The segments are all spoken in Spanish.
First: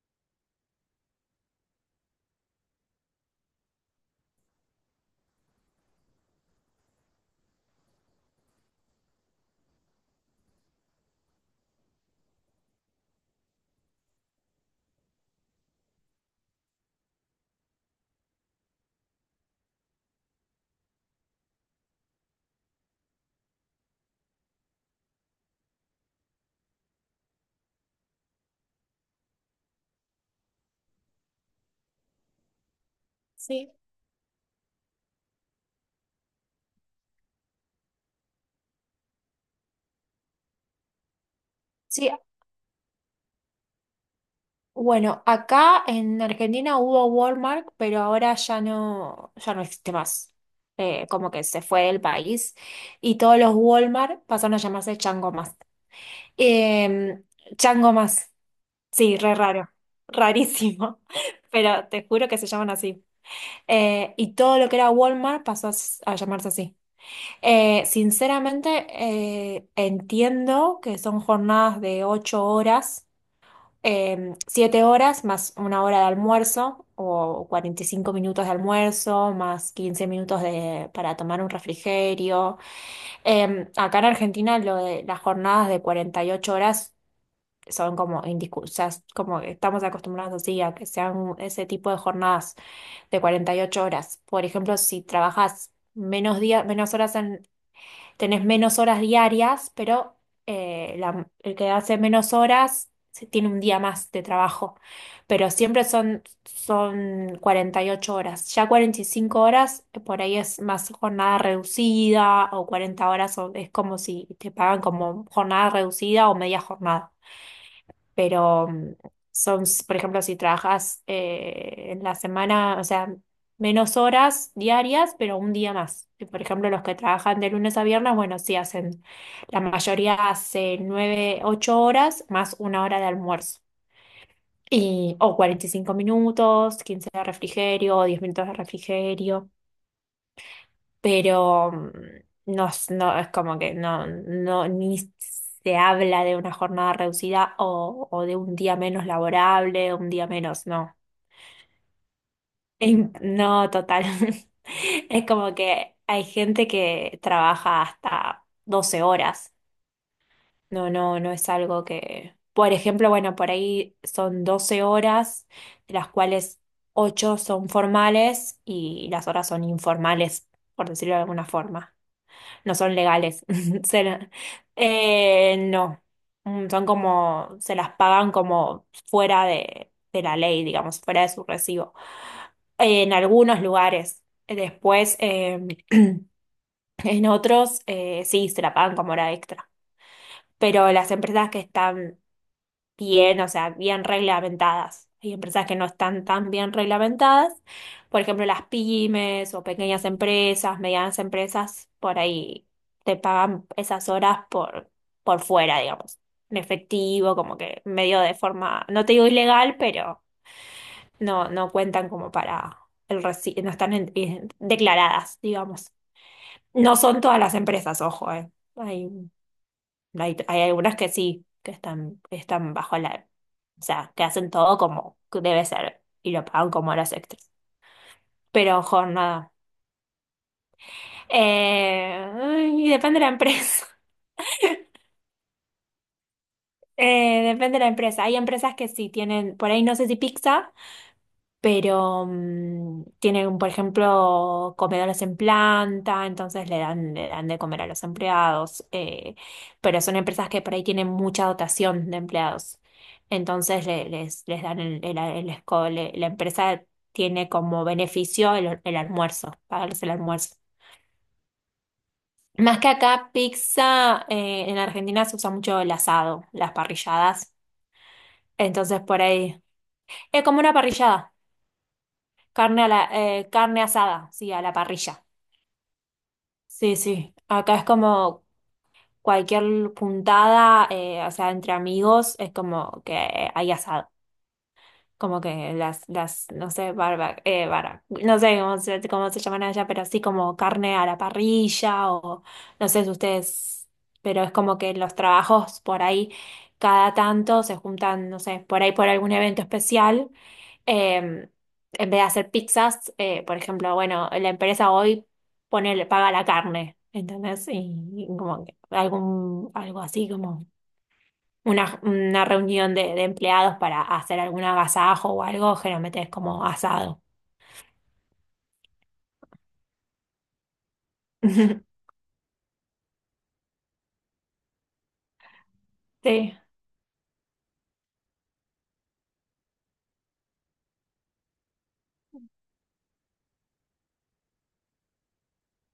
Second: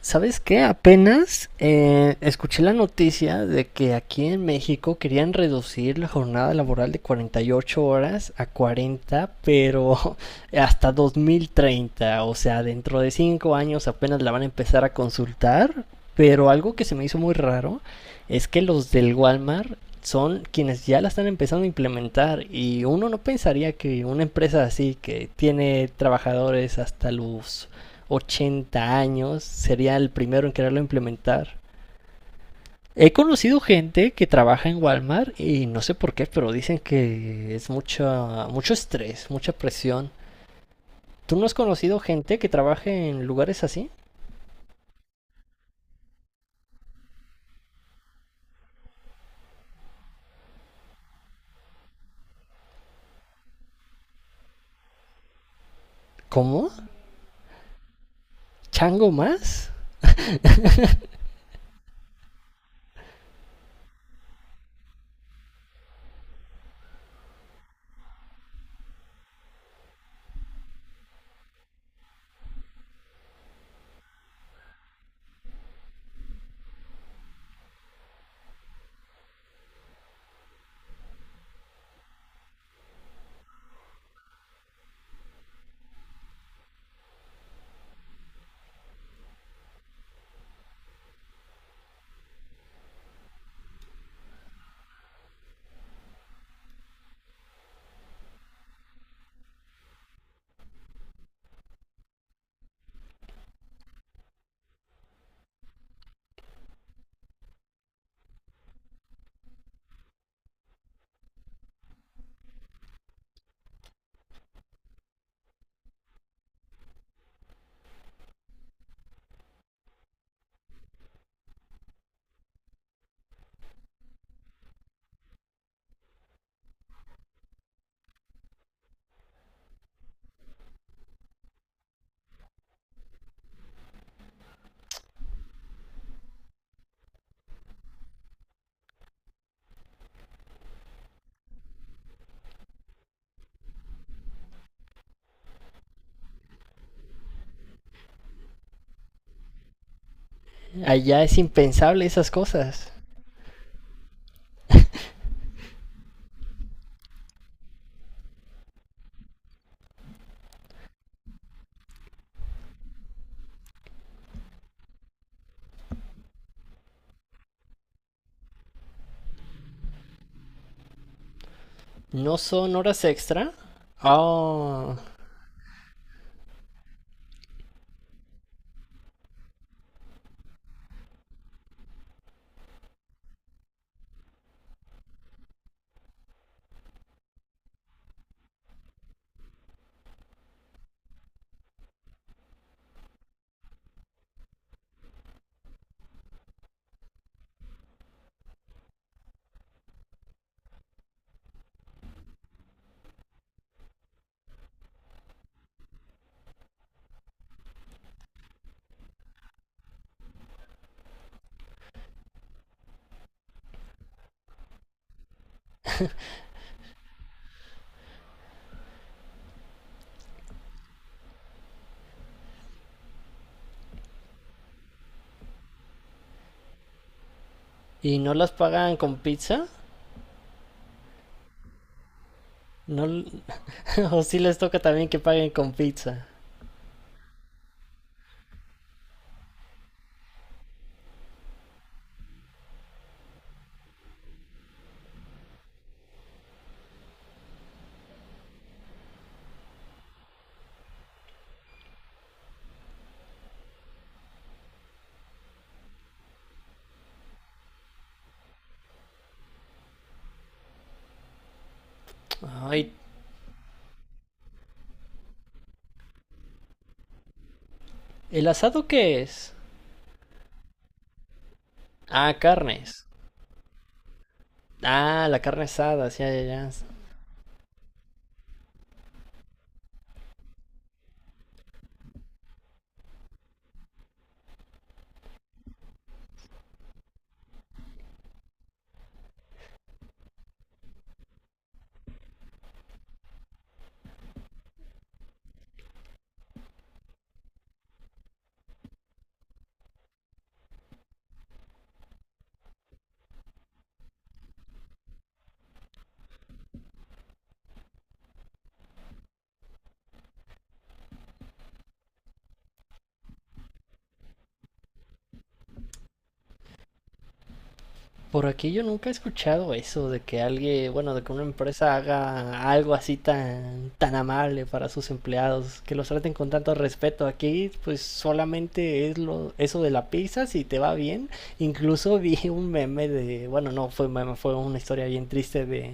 ¿Sabes qué? Apenas escuché la noticia de que aquí en México querían reducir la jornada laboral de 48 horas a 40, pero hasta 2030, o sea, dentro de 5 años apenas la van a empezar a consultar, pero algo que se me hizo muy raro es que los del Walmart son quienes ya la están empezando a implementar y uno no pensaría que una empresa así que tiene trabajadores hasta los 80 años, sería el primero en quererlo implementar. He conocido Sí. gente que trabaja en Walmart y no sé por qué, pero dicen que es mucha, mucho estrés, mucha presión. ¿Tú no has conocido Sí, gente que trabaje en lugares así? bueno, acá en Argentina hubo Walmart, pero ahora ya no, ya no existe más. Como que se fue del país y todos los Walmart pasaron a llamarse Chango Más. ¿Cómo? Em, Chango Más, ¿Chango sí, re más? raro, rarísimo, pero te juro que se llaman así. Y todo lo que era Walmart pasó a, a llamarse así. Sinceramente, entiendo que son jornadas de ocho horas siete horas más una hora de almuerzo o 45 minutos de almuerzo más 15 minutos de, para tomar un refrigerio. Acá en Argentina lo de las jornadas de 48 horas son como indiscusas, como que estamos acostumbrados así a que sean ese tipo de jornadas de 48 horas. Por ejemplo, si trabajas menos días, menos horas tenés menos horas diarias, pero el que hace menos horas tiene un día más de trabajo. Pero siempre son 48 horas. Ya 45 horas, por ahí es más jornada reducida o 40 horas, o es como si te pagan como jornada reducida o media jornada pero son, por ejemplo, si trabajas en la semana, o sea, menos horas diarias, pero un día más. Y, por ejemplo, los que trabajan de lunes a viernes, bueno, sí hacen, la mayoría hace nueve, ocho horas más una hora de almuerzo. Y, o 45 minutos, 15 de refrigerio, 10 minutos de refrigerio pero no, no es como que no, no, ni se habla de una jornada reducida o de un día menos laborable, un día menos, no. Allá es impensable esas cosas. No, total. Es como que hay gente que trabaja hasta 12 horas. No, no, no es algo que... Por ejemplo, bueno, por ahí son 12 horas, de las cuales 8 son formales y las horas son informales, por decirlo de alguna forma. ¿No No son son horas legales. extra? Se la- Oh, no. Son como, se las pagan como fuera de la ley, digamos, fuera de su recibo. En algunos lugares. Después, en otros, sí, se la pagan como hora extra. Pero las empresas que están bien, o sea, bien reglamentadas. Hay empresas que no están tan bien reglamentadas. Por ejemplo, las pymes o pequeñas empresas, medianas empresas, por ahí te pagan esas horas por fuera, digamos, en efectivo, como que medio de forma, no te digo ilegal, pero no, no cuentan como para no están declaradas, digamos. No son todas las empresas, ojo, No hay, hay algunas que sí, que están bajo la, o sea, que hacen todo como debe ser y lo pagan como horas extras. ¿y no las Pero pagan con jornada. pizza? Eh, y ¿No... depende l- de la empresa. ¿O sí les toca también que paguen con pizza? Depende de la empresa. Hay empresas que sí tienen, por ahí no sé si pizza. Pero tienen, por ejemplo, comedores en planta, entonces le dan de comer a los empleados, pero son empresas que por ahí tienen mucha dotación de empleados, entonces les, les dan el, la empresa tiene como beneficio el almuerzo, pagarles el almuerzo. Más que Ay, acá, pizza, en Argentina se usa mucho el asado, las parrilladas, ¿el asado entonces qué por es? ahí, es como una parrillada, Ah, carne, a carnes. la, carne asada, sí, a la parrilla. Ah, la carne asada, sí, ya, ya. Sí, sí, acá es como cualquier puntada, o sea, entre amigos, es como que hay asado, como que las, no sé, barba, no sé cómo se llaman allá, pero así como carne a la parrilla o no sé si ustedes, pero es como que los trabajos por ahí cada tanto se juntan, no sé, por ahí por algún evento especial em, en vez de hacer pizzas, por ejemplo, bueno, la empresa hoy pone, le paga la carne, ¿entendés? Y como que algún, algo así como una reunión de empleados para hacer algún agasajo o algo, generalmente es como asado. Por aquí yo nunca he escuchado eso de que alguien, bueno, de que una empresa haga algo así tan, tan amable para sus empleados, que los traten con Sí. tanto respeto. Aquí, pues solamente es lo, eso de la pizza, si te va bien. Incluso vi un meme de, bueno, no fue meme, fue una historia bien triste de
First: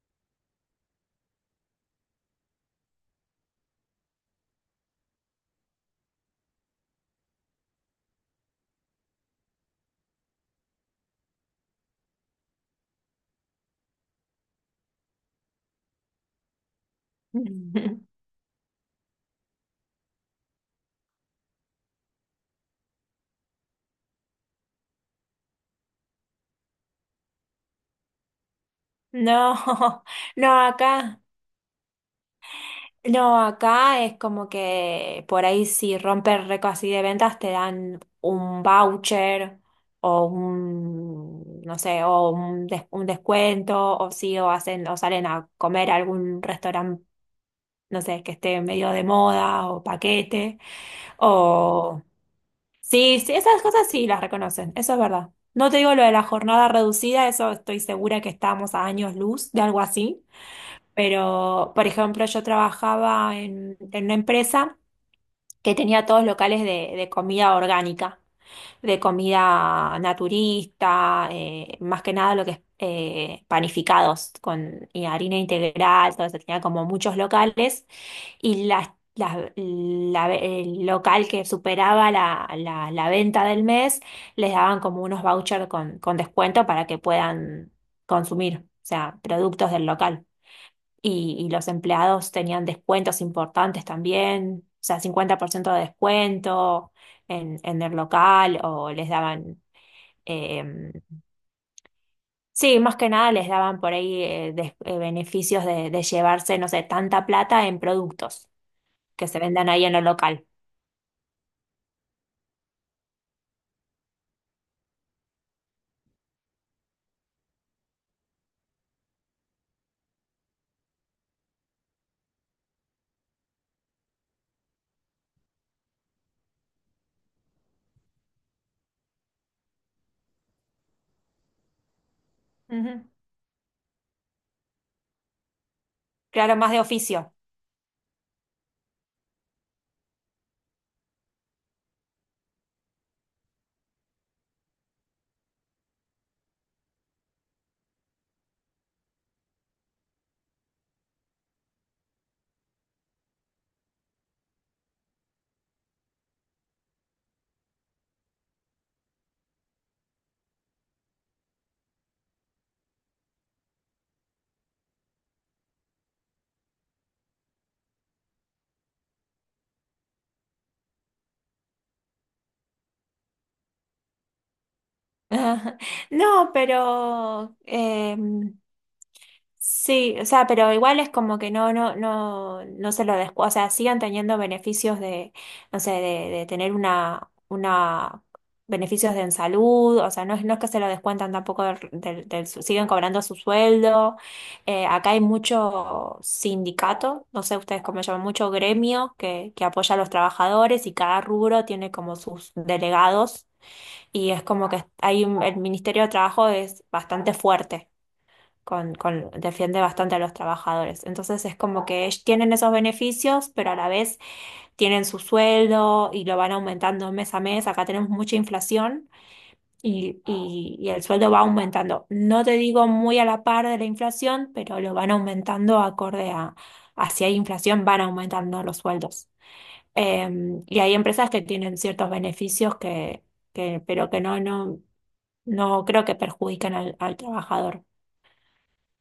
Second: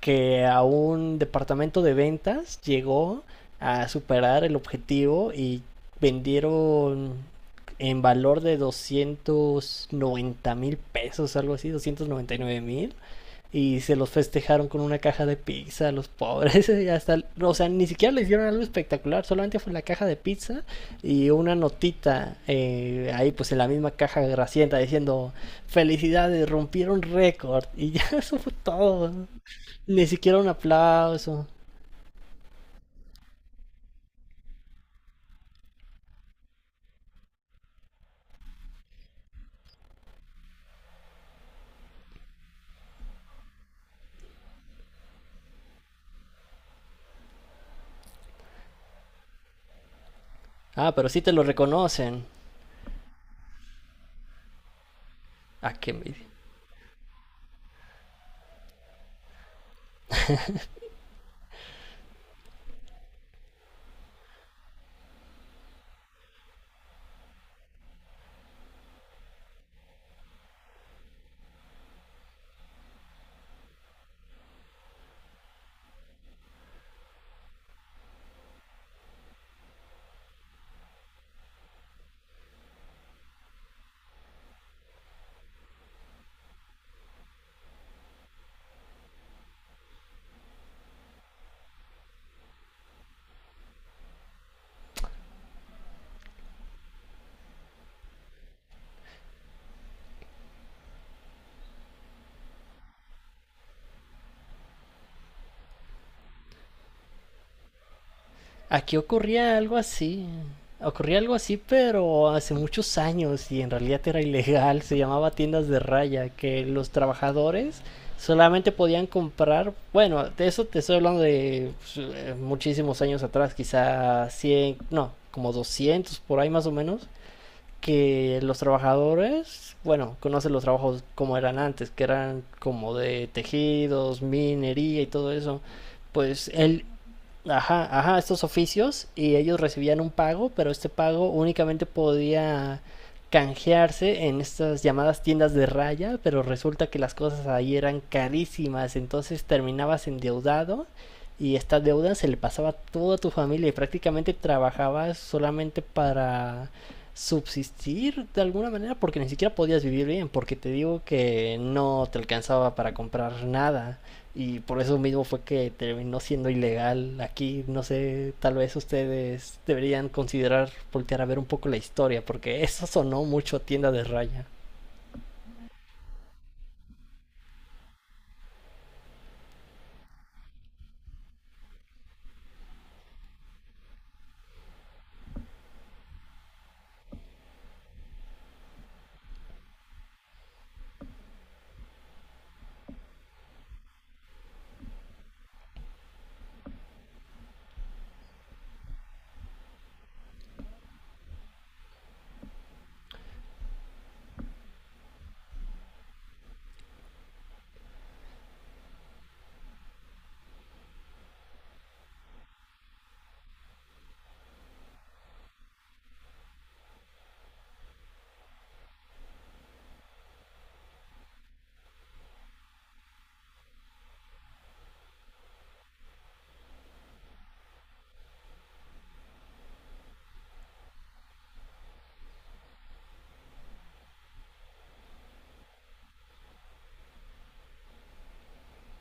que a un departamento de ventas llegó a superar el objetivo y vendieron en valor de 290 mil pesos, algo así, 299 mil. Y se los festejaron con una caja de pizza, los pobres. Hasta, o sea, ni siquiera le hicieron algo espectacular, solamente fue la caja de pizza y una notita ahí, pues en la misma caja gracienta diciendo: Felicidades, rompieron récord. Y ya eso fue todo. No, Ni siquiera un no, acá. aplauso. No, acá es como que por ahí si rompes récord así de ventas te dan un voucher o un, no sé, un descuento o sí, o hacen, o salen a comer a algún restaurante, no sé, que esté medio de moda o paquete Ah, pero sí te lo o... reconocen. Sí, sí, esas cosas sí las reconocen, eso es verdad. No Ah, te qué digo lo de la envidia. jornada reducida, eso estoy segura que estamos a años luz de algo así. Pero, por ejemplo, yo trabajaba en una empresa que tenía todos locales de comida orgánica, de comida naturista, más que nada lo que es panificados con y harina integral, todo eso, tenía como muchos locales y el local que superaba la, la venta del mes les daban como unos vouchers con descuento para que puedan consumir, o sea, productos del local y los empleados tenían descuentos importantes también, o sea, 50% de descuento en el local o les daban, em, sí, más que nada les daban por ahí beneficios de llevarse, no sé, tanta plata en productos Aquí que se ocurría vendan algo ahí en el así. local. Ocurría algo así, pero hace muchos años y en realidad era ilegal. Se llamaba tiendas de raya, que los trabajadores solamente podían comprar, bueno, de eso te estoy hablando de pues, muchísimos años atrás, quizá 100, no, como 200 por ahí más o menos, que los trabajadores, bueno, conocen los trabajos como eran antes, que eran como Ujú. de tejidos, minería y todo eso. Pues Claro, más de el, oficio. ajá, ajá, estos oficios y ellos recibían un pago, pero este pago únicamente podía canjearse en estas llamadas tiendas de raya, pero resulta que las cosas ahí eran carísimas, entonces terminabas endeudado y esta deuda se le pasaba a toda tu familia y prácticamente trabajabas solamente para subsistir de alguna manera porque ni siquiera podías vivir bien, porque te digo que no te alcanzaba para comprar nada. Y por eso mismo fue que terminó siendo ilegal aquí. No sé, tal vez ustedes deberían considerar voltear a ver un poco la historia, porque eso sonó mucho a tienda de raya. No, pero sí, o sea, pero igual es como que no, no, no, no se lo descu... O sea, sigan teniendo beneficios de, no sé, de tener una, beneficios de en salud, o sea, no es, no es que se lo descuentan tampoco del, siguen cobrando su sueldo. Acá hay mucho sindicato, no sé ustedes cómo llaman, mucho gremio que apoya a los trabajadores y cada rubro tiene como sus delegados y es como que el Ministerio de Trabajo es bastante fuerte con, defiende bastante a los trabajadores. Entonces es como que ellos tienen esos beneficios, pero a la vez tienen su sueldo y lo van aumentando mes a mes. Acá tenemos mucha inflación y, y el sueldo va aumentando. No te digo muy a la par de la inflación, pero lo van aumentando acorde a si hay inflación, van aumentando los sueldos. Eh, y hay empresas que tienen ciertos beneficios que, pero que no, no, no creo que perjudiquen al, al trabajador.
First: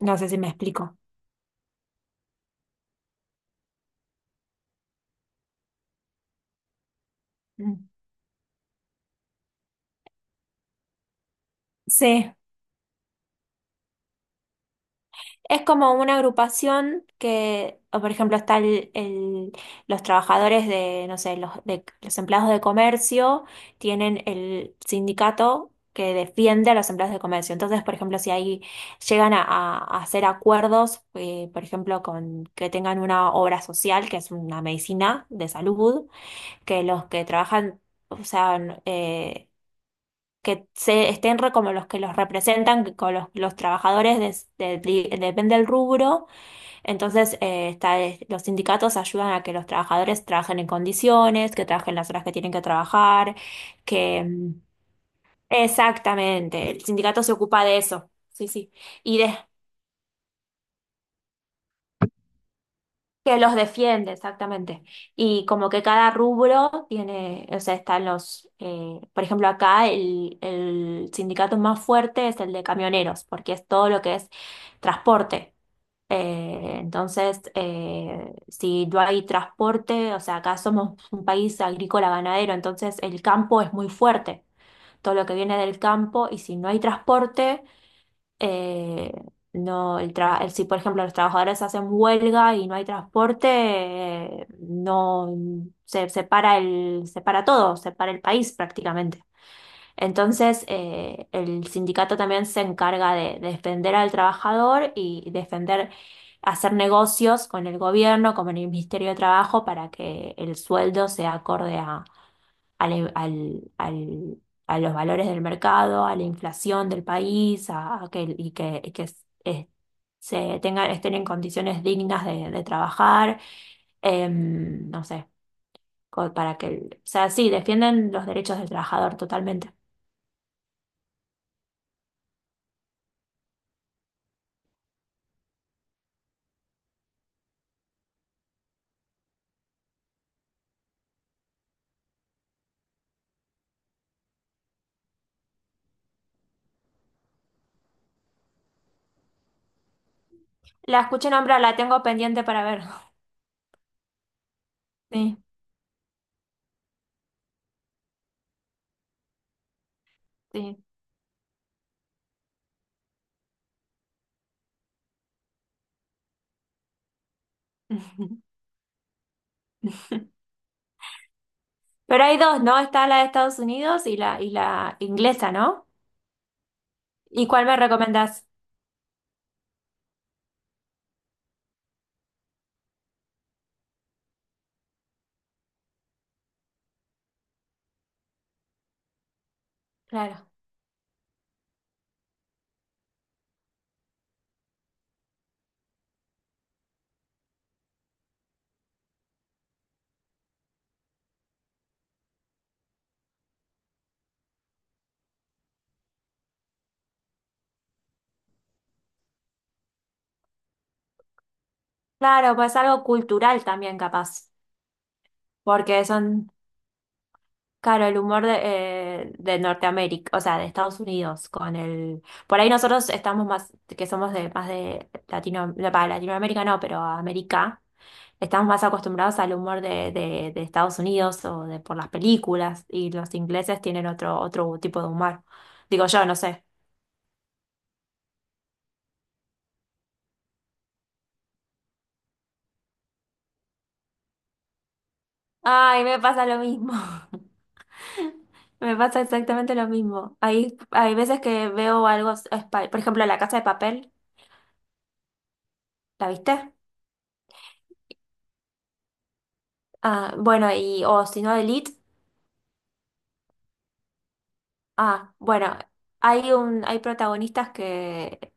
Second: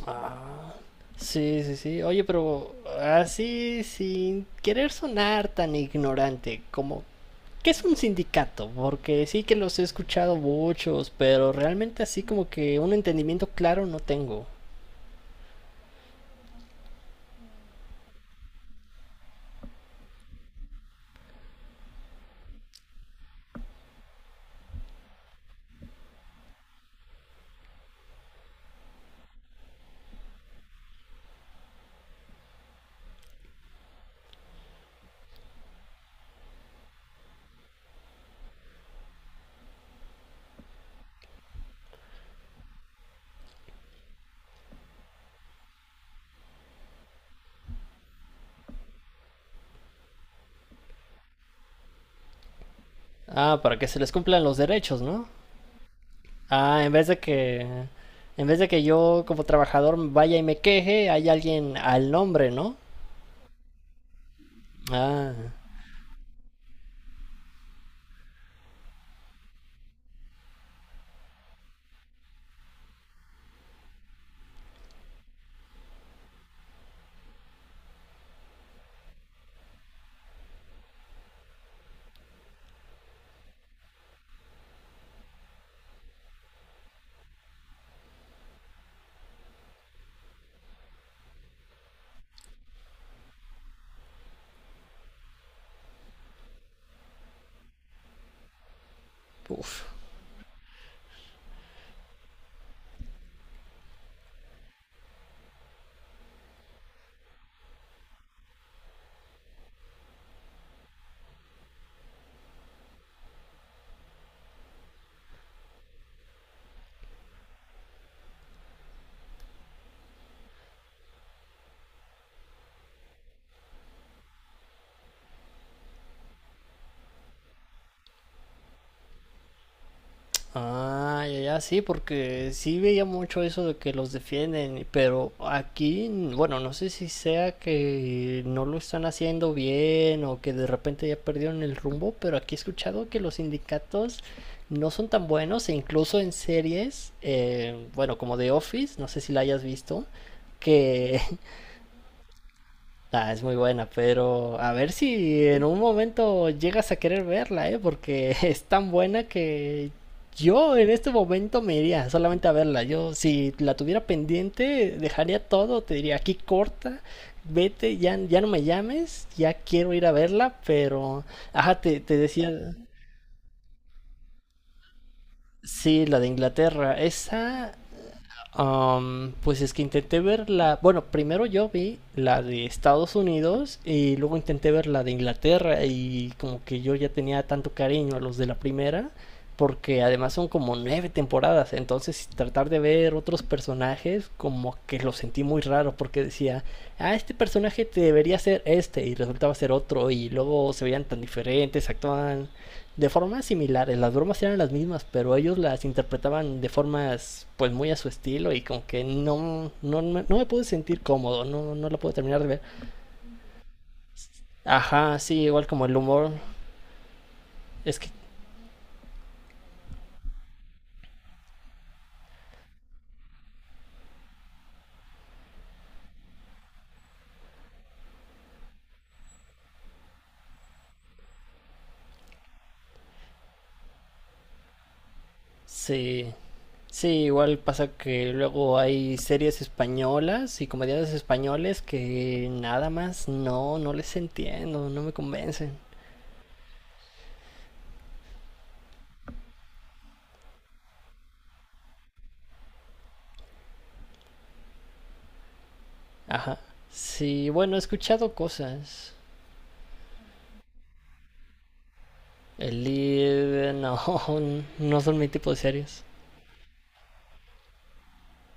No sé si me Ah, explico. sí, sí, sí. Oye, pero así, sin querer sonar tan ignorante, como ¿qué es Mm. un sindicato? Porque sí que los he escuchado muchos, pero realmente así Sí, como que un entendimiento claro no tengo. es como una agrupación que, o por ejemplo, está el, los trabajadores de, no sé, los, de, los empleados de comercio tienen el sindicato que defiende a los empleados de comercio. Entonces, por ejemplo, si ahí llegan a, a hacer acuerdos, por ejemplo, con que tengan una obra social, que es una medicina de salud, que los que trabajan, o sea, que como los que los representan, que con los trabajadores depende del rubro, entonces está, los sindicatos ayudan a que los trabajadores trabajen en condiciones, que trabajen las horas que tienen que trabajar, Ah, para que se les que cumplan los derechos, ¿no? exactamente, el Ah, sindicato se ocupa de eso. en Sí, vez de sí. que Y yo de- como trabajador vaya y me queje, hay alguien al nombre, ¿no? que los defiende, exactamente. Ah, Y como que cada rubro tiene, o sea, están los, por ejemplo, acá el sindicato más fuerte es el de camioneros, porque es todo lo que es transporte. Entonces, si no hay transporte, o sea, acá somos un país agrícola ganadero, entonces el campo es muy fuerte, todo lo que viene del campo, y si no hay transporte eh, no, si por ejemplo los trabajadores hacen huelga y no hay transporte, no se, se para el, se para todo, se para el país prácticamente. uf. Entonces, el sindicato también se encarga de defender al trabajador y defender, hacer negocios con el gobierno, con el Ministerio de Trabajo, para que el sueldo sea acorde al- e, al- al- a los valores del mercado, a la inflación del país, a que, y que, se tengan, estén en condiciones dignas de trabajar, no sé, para que, o sea, sí, defienden los derechos del trabajador totalmente. Ah, ya, ya, sí, porque sí veía mucho eso de que los defienden, pero aquí, bueno, no sé si sea que no lo están haciendo bien o que de repente ya perdieron el rumbo, pero aquí he escuchado que los sindicatos no son tan buenos e incluso en series, bueno, como The Office, no sé si la hayas visto, La que escuché nombrar, la tengo pendiente para ver. ah, es muy buena, pero a ver Sí, si en un momento llegas a querer verla, ¿eh? Porque es tan buena que yo sí. en este momento me iría solamente a verla. Yo si la tuviera pendiente, dejaría todo, te diría, aquí corta, vete, ya, ya no me llames, ya quiero ir a verla, pero... Ajá, te Pero hay decía... dos, ¿no? Está la de Estados Unidos y la inglesa, ¿no? Sí, la de Inglaterra, ¿Y cuál esa me recomendás? Pues es que intenté ver la. Bueno, primero yo vi la de Estados Unidos y luego intenté ver la de Inglaterra y como que yo ya tenía tanto cariño a los de la primera porque además Claro. son como nueve temporadas, entonces tratar de ver otros personajes como que lo sentí muy raro porque decía, ah, este personaje debería ser este y resultaba ser otro y luego se veían tan diferentes, actuaban de formas similares. Las bromas eran las mismas, pero ellos las interpretaban de formas pues muy a su estilo y como que no, no, no me pude sentir cómodo, no, no la pude terminar de Claro, ver. pues algo cultural también capaz. Ajá, sí, igual como el Porque humor, son, es claro, que el humor de Norteamérica, o sea, de Estados Unidos, con el... Por ahí nosotros estamos más, que somos de más de Latino, no, para Latinoamérica no, pero América, estamos más acostumbrados al humor de Estados Unidos o de por las películas, y los ingleses tienen otro, otro tipo de humor. Digo yo, sí, no sé. sí, igual pasa que luego hay series españolas y comediantes españoles que nada más no, no les entiendo, no me convencen. Ay, me pasa lo mismo. Me pasa exactamente lo mismo. Hay veces que veo algo, por ejemplo, La Casa de Papel, ¿la Ajá, viste? sí, bueno, he escuchado cosas. Ah, bueno, y o si no Elite, El lead, no, no son mi ah, tipo de bueno, series. hay un, hay protagonistas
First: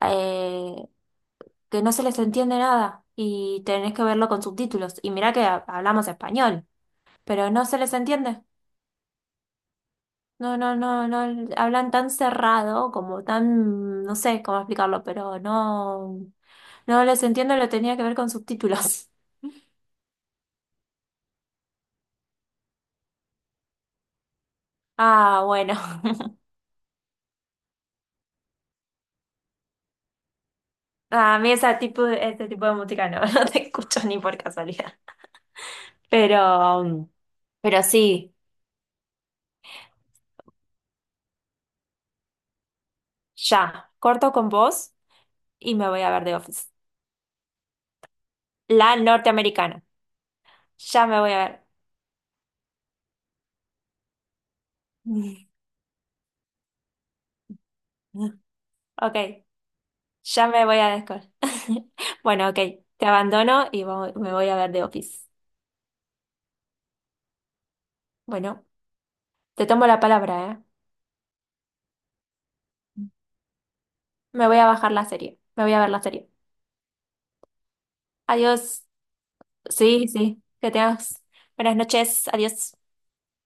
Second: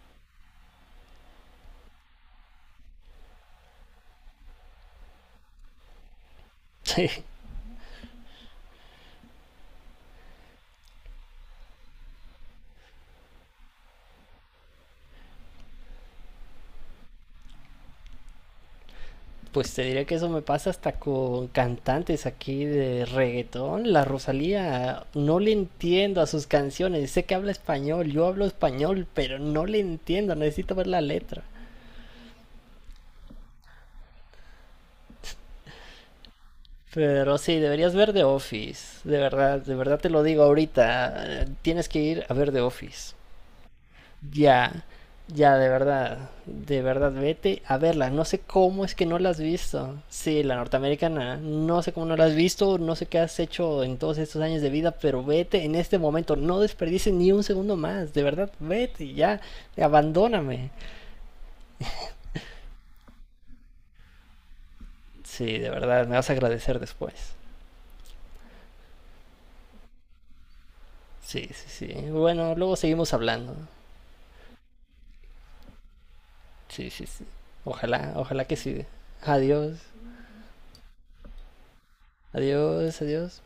eh, que no se les entiende nada y tenés que verlo con subtítulos. Y mirá que hablamos español, Sí, pero no se les entiende. No, no, no, no, hablan tan cerrado, como tan, no sé cómo explicarlo, pero no, no les entiendo, lo tenía que ver con subtítulos. pues te diré que eso me pasa hasta con cantantes aquí de reggaetón. La Rosalía, no Ah, le bueno. entiendo a sus canciones. Sé que habla español, yo hablo español, pero no le entiendo. Necesito ver la A letra. mí ese tipo, ese tipo de música no, no te escucho ni por casualidad. Pero, Pero sí, pero deberías ver The sí. Office. De verdad te lo digo ahorita. Tienes que ir a ver The Office. Ya, corto con Ya, vos ya, y me voy a ver The Office. de verdad, vete a verla. No sé cómo es La que no la has norteamericana. visto. Sí, la Ya me voy norteamericana, a ver. no sé cómo no la has visto, no sé qué has hecho en todos estos años de vida, pero vete en este momento, no desperdices ni un segundo más, de verdad, vete, ya, Ok, ya me abandóname. voy a descol. Bueno, ok, te abandono y me voy a ver The Office. Sí, de verdad, me vas a agradecer después. Bueno, te tomo la palabra, ¿eh? Sí, sí, sí. Bueno, luego seguimos hablando. Me voy a bajar la serie. Me voy a ver la serie. Sí, sí, sí. Ojalá, ojalá que sí. Adiós. Adiós, Sí, sí, que tengas buenas noches. Adiós. adiós, adiós.